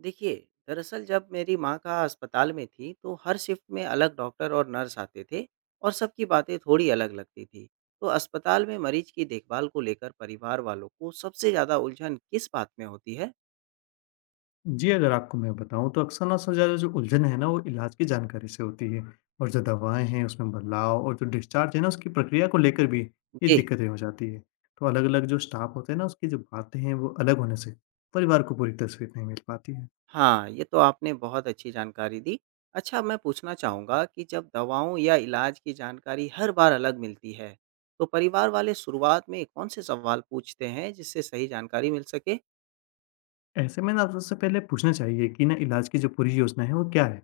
देखिए, दरअसल जब मेरी माँ का अस्पताल में थी, तो हर शिफ्ट में अलग डॉक्टर और नर्स आते थे और सबकी बातें थोड़ी अलग लगती थी। तो अस्पताल में मरीज की देखभाल को लेकर परिवार वालों को सबसे ज़्यादा उलझन किस बात में होती है? जी, अगर आपको मैं बताऊँ तो अक्सर ना सबसे ज़्यादा जो उलझन है ना वो इलाज की जानकारी से होती है और जो दवाएँ हैं उसमें बदलाव और जो डिस्चार्ज है ना उसकी प्रक्रिया को लेकर भी ये जी, दिक्कतें हो जाती है। तो अलग-अलग जो स्टाफ होते हैं ना उसकी जो बातें हैं वो अलग होने से परिवार को पूरी तस्वीर नहीं मिल पाती है। हाँ, ये तो आपने बहुत अच्छी जानकारी दी। अच्छा, मैं पूछना चाहूँगा कि जब दवाओं या इलाज की जानकारी हर बार अलग मिलती है, तो परिवार वाले शुरुआत में कौन से सवाल पूछते हैं जिससे सही जानकारी मिल सके? ऐसे में ना सबसे पहले पूछना चाहिए कि ना इलाज की जो पूरी योजना है वो क्या है?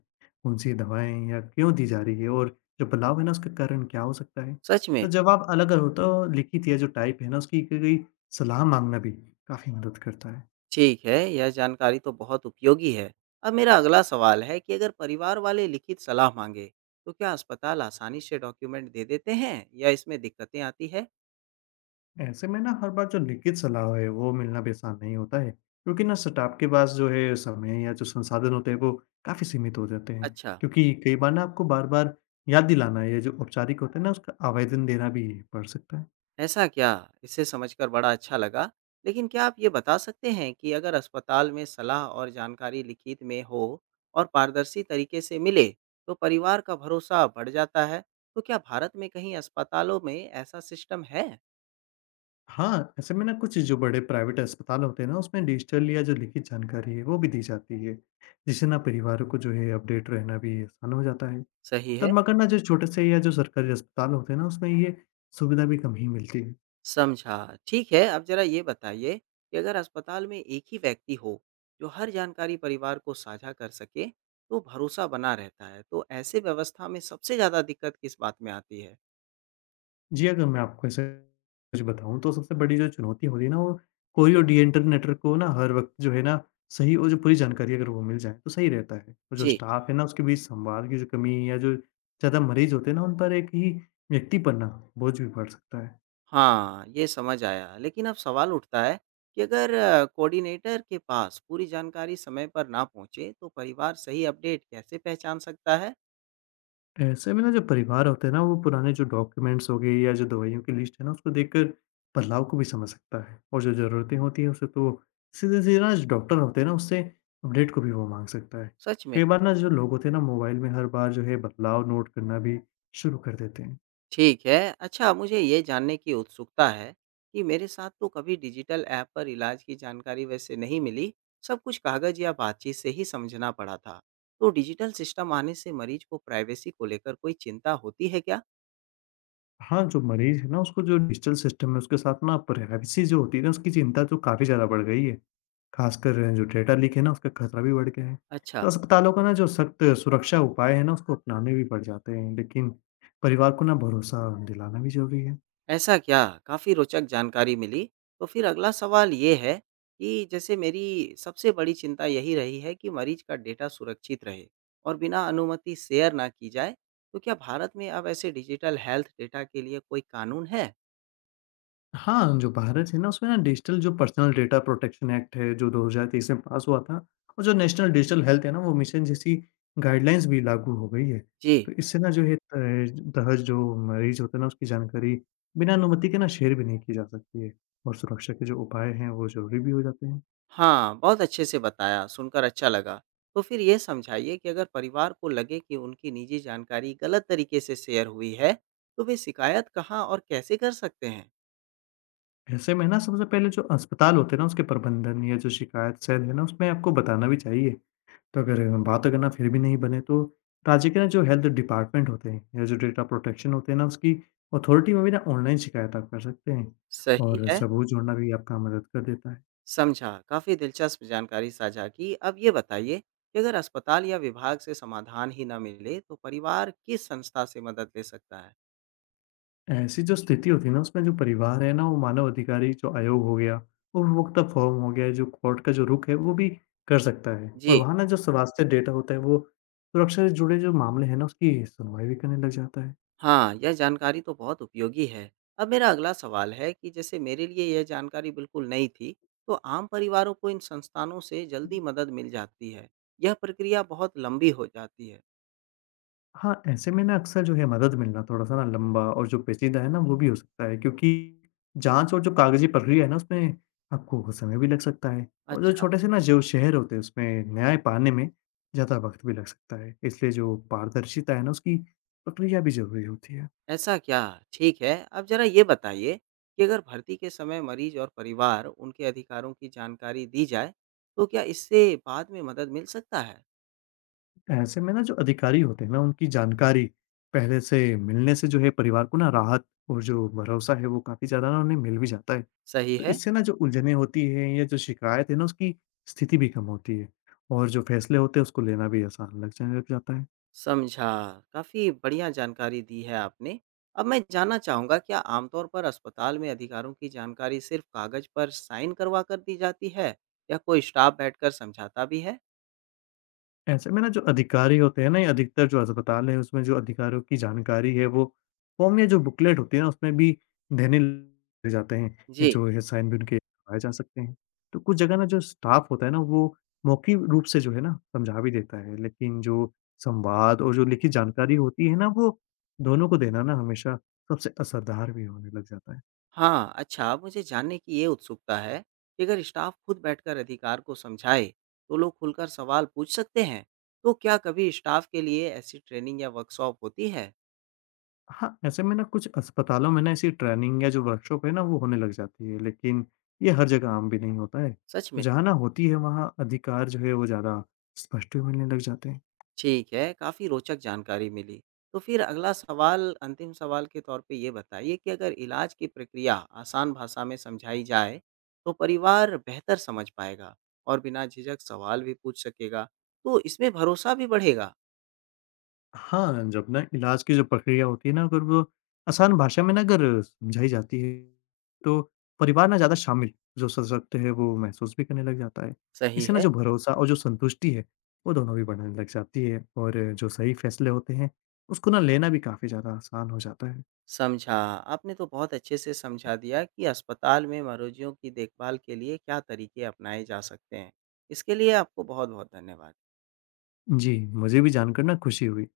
कौन-सी दवाएँ या क्यों दी जा रही है और जो बदलाव है ना उसका कारण क्या हो सकता है? सच में? तो जवाब अलग हो तो लिखित या जो टाइप है ना उसकी की गई सलाह माँगना भी काफ़ी मदद करता है। ठीक है, यह जानकारी तो बहुत उपयोगी है। अब मेरा अगला सवाल है कि अगर परिवार वाले लिखित सलाह मांगे, तो क्या अस्पताल आसानी से डॉक्यूमेंट दे देते हैं या इसमें दिक्कतें आती है? ऐसे में ना हर बार जो लिखित सलाह है वो मिलना भी आसान नहीं होता है क्योंकि ना स्टाफ के पास जो है समय या जो संसाधन होते हैं वो काफ़ी सीमित हो जाते हैं अच्छा, क्योंकि कई बार ना आपको बार बार याद दिलाना या जो औपचारिक होता है ना उसका आवेदन देना भी पड़ सकता है। ऐसा क्या? इसे समझकर बड़ा अच्छा लगा। लेकिन क्या आप ये बता सकते हैं कि अगर अस्पताल में सलाह और जानकारी लिखित में हो और पारदर्शी तरीके से मिले, तो परिवार का भरोसा बढ़ जाता है? तो क्या भारत में कहीं अस्पतालों में ऐसा सिस्टम है? हाँ, ऐसे में ना कुछ जो बड़े प्राइवेट अस्पताल होते हैं ना उसमें डिजिटल या जो लिखित जानकारी है वो भी दी जाती है जिससे ना परिवारों को जो है अपडेट रहना भी आसान हो जाता है। सही तब है। मगर ना जो छोटे से या जो सरकारी अस्पताल होते हैं ना उसमें ये सुविधा भी कम ही मिलती है। समझा। ठीक है, अब ज़रा ये बताइए कि अगर अस्पताल में एक ही व्यक्ति हो, जो हर जानकारी परिवार को साझा कर सके, तो भरोसा बना रहता है। तो ऐसे व्यवस्था में सबसे ज़्यादा दिक्कत किस बात में आती है? जी, अगर मैं आपको ऐसे सच बताऊँ तो सबसे बड़ी जो चुनौती होती है ना, वो कोई और डी-एंटरनेटर को ना हर वक़्त जो है ना, सही और जो पूरी जानकारी अगर वो मिल जाए तो सही रहता है। और जो जी, स्टाफ है ना, उसके बीच संवाद की जो कमी या जो ज़्यादा मरीज़ होते हैं ना, उन पर एक ही व्यक्ति पर ना बोझ भी पड़ सकता है। हाँ, ये समझ आया। लेकिन अब सवाल उठता है कि अगर कोऑर्डिनेटर के पास पूरी जानकारी समय पर ना पहुँचे, तो परिवार सही अपडेट कैसे पहचान सकता है? ऐसे में ना जो परिवार होते हैं ना वो पुराने जो डॉक्यूमेंट्स हो गए या जो दवाइयों की लिस्ट है ना उसको देखकर बदलाव को भी समझ सकता है और जो ज़रूरतें होती हैं उसे तो सीधे सीधे ना जो डॉक्टर होते हैं ना उससे अपडेट को भी वो मांग सकता है। सच में? कई बार ना जो लोग होते हैं ना मोबाइल में हर बार जो है बदलाव नोट करना भी शुरू कर देते हैं। ठीक है। अच्छा, मुझे ये जानने की उत्सुकता है कि मेरे साथ तो कभी डिजिटल ऐप पर इलाज की जानकारी वैसे नहीं मिली। सब कुछ कागज़ या बातचीत से ही समझना पड़ा था। तो डिजिटल सिस्टम आने से मरीज को प्राइवेसी को लेकर कोई चिंता होती है क्या? हाँ, जो मरीज है ना उसको जो डिजिटल सिस्टम है उसके साथ ना प्राइवेसी जो होती है ना उसकी चिंता तो काफ़ी ज़्यादा बढ़ गई है। ख़ासकर जो डेटा लीक है ना, उसका खतरा भी बढ़ गया है। अच्छा। तो अस्पतालों को ना जो सख्त सुरक्षा उपाय हैं ना, उसको अपनाने भी पड़ जाते हैं, लेकिन परिवार को ना भरोसा दिलाना भी ज़रूरी है। ऐसा क्या? काफ़ी रोचक जानकारी मिली। तो फिर अगला सवाल ये है कि जैसे मेरी सबसे बड़ी चिंता यही रही है कि मरीज का डेटा सुरक्षित रहे और बिना अनुमति शेयर ना की जाए। तो क्या भारत में अब ऐसे डिजिटल हेल्थ डेटा के लिए कोई कानून है? हाँ, जो भारत है ना, उसमें ना डिजिटल जो पर्सनल डेटा प्रोटेक्शन एक्ट है, जो 2023 में पास हुआ था और जो नेशनल डिजिटल हेल्थ है ना, वो मिशन जैसी गाइडलाइंस भी लागू हो गई है। जी, तो इससे ना जो ये तहज दहेज़ जो मरीज़ होते हैं ना, उसकी जानकारी बिना अनुमति के ना शेयर भी नहीं की जा सकती है और सुरक्षा के जो उपाय हैं, वो ज़रूरी भी हो जाते हैं। हाँ, बहुत अच्छे से बताया, सुनकर अच्छा लगा। तो फिर ये समझाइए कि अगर परिवार को लगे कि उनकी निजी जानकारी गलत तरीके से शेयर हुई है, तो वे शिकायत कहाँ और कैसे कर सकते हैं? ऐसे में ना सबसे पहले जो अस्पताल होते हैं ना उसके प्रबंधन या जो शिकायत सेल है ना उसमें आपको बताना भी चाहिए। तो अगर बात अगर ना फिर भी नहीं बने तो राज्य के ना जो हेल्थ डिपार्टमेंट होते हैं या जो डेटा प्रोटेक्शन होते हैं ना उसकी अथॉरिटी में भी ना ऑनलाइन शिकायत आप कर सकते हैं। सही और है। सबूत जोड़ना भी आपका मदद कर देता है। समझा, काफी दिलचस्प जानकारी साझा की। अब ये बताइए कि अगर अस्पताल या विभाग से समाधान ही ना मिले, तो परिवार किस संस्था से मदद ले सकता है? ऐसी जो स्थिति होती है ना उसमें जो परिवार है ना वो मानव अधिकारी जो आयोग हो गया, उपभोक्ता फोरम हो गया, जो कोर्ट का जो रुख है वो भी कर सकता है और जी, वहाँ ना जो स्वास्थ्य डेटा होता है वो सुरक्षा से जुड़े जो मामले हैं ना उसकी सुनवाई भी करने लग जाता है। हाँ, यह जानकारी तो बहुत उपयोगी है। अब मेरा अगला सवाल है कि जैसे मेरे लिए यह जानकारी बिल्कुल नई थी, तो आम परिवारों को इन संस्थानों से जल्दी मदद मिल जाती है? यह प्रक्रिया बहुत लंबी हो जाती है? हाँ, ऐसे में ना अक्सर जो है मदद मिलना थोड़ा-सा ना लंबा और जो पेचीदा है ना वो भी हो सकता है क्योंकि जाँच और जो कागज़ी प्रक्रिया है ना उसमें आपको बहुत समय भी लग सकता है। और जो अच्छा, छोटे से ना जो शहर होते हैं उसमें न्याय पाने में ज़्यादा वक़्त भी लग सकता है। इसलिए जो पारदर्शिता है ना उसकी प्रक्रिया भी ज़रूरी होती है। ऐसा क्या? ठीक है। आप ज़रा ये बताइए कि अगर भर्ती के समय मरीज और परिवार उनके अधिकारों की जानकारी दी जाए, तो क्या इससे बाद में मदद मिल सकता है? ऐसे में ना जो अधिकारी होते हैं ना उनकी जानकारी पहले से मिलने से जो है परिवार को ना राहत और जो भरोसा है वो काफ़ी ज़्यादा ना उन्हें मिल भी जाता है। सही तो है, इससे ना जो उलझनें होती हैं या जो शिकायत है ना उसकी स्थिति भी कम होती है और जो फैसले होते हैं उसको लेना भी आसान लग जाने लग जाता है। समझा। काफ़ी बढ़िया जानकारी दी है आपने। अब मैं जानना चाहूँगा, क्या आमतौर पर अस्पताल में अधिकारों की जानकारी सिर्फ़ कागज़ पर साइन करवा कर दी जाती है या कोई स्टाफ़ बैठकर समझाता भी है? ऐसे में ना जो अधिकारी होते हैं ना या अधिकतर जो अस्पताल है उसमें जो अधिकारियों की जानकारी है वो फॉर्म या जो बुकलेट होती है ना उसमें भी देने लग जाते हैं। ये जी। जो है साइन भी उनके करवाए जा सकते हैं। तो कुछ जगह ना जो स्टाफ होता है ना वो मौखिक रूप से जो है ना समझा भी देता है लेकिन जो संवाद और जो लिखित जानकारी होती है ना वो दोनों को देना ना हमेशा सबसे असरदार भी होने लग जाता है। हाँ, अच्छा, अब मुझे जानने की ये उत्सुकता है कि अगर स्टाफ खुद बैठकर अधिकार को समझाए, तो लोग खुलकर सवाल पूछ सकते हैं। तो क्या कभी स्टाफ के लिए ऐसी ट्रेनिंग या वर्कशॉप होती है? हाँ, ऐसे में ना कुछ अस्पतालों में ना ऐसी ट्रेनिंग या जो वर्कशॉप है ना वो होने लग जाती है, लेकिन ये हर जगह आम भी नहीं होता है। सच तो में? जहाँ ना होती है वहाँ अधिकार जो है वो ज़्यादा स्पष्ट भी मिलने लग जाते हैं। ठीक है, काफ़ी रोचक जानकारी मिली। तो फिर अगला सवाल, अंतिम सवाल के तौर पे ये बताइए कि अगर इलाज की प्रक्रिया आसान भाषा में समझाई जाए, तो परिवार बेहतर समझ पाएगा और बिना झिझक सवाल भी पूछ सकेगा। तो इसमें भरोसा भी बढ़ेगा। हाँ, जब ना इलाज की जो प्रक्रिया होती है ना अगर वो आसान भाषा में ना अगर समझाई जाती है, तो परिवार ना ज़्यादा शामिल जो सशक्त है वो महसूस भी करने लग जाता है। सही इससे ना है। जो भरोसा और जो संतुष्टि है, वो दोनों भी बढ़ने लग जाती है और जो सही फैसले होते हैं, उसको ना लेना भी काफ़ी ज़्यादा आसान हो जाता है। समझा। आपने तो बहुत अच्छे से समझा दिया कि अस्पताल में मरीजों की देखभाल के लिए क्या तरीके अपनाए जा सकते हैं। इसके लिए आपको बहुत-बहुत धन्यवाद। जी, मुझे भी जानकर ना खुशी हुई।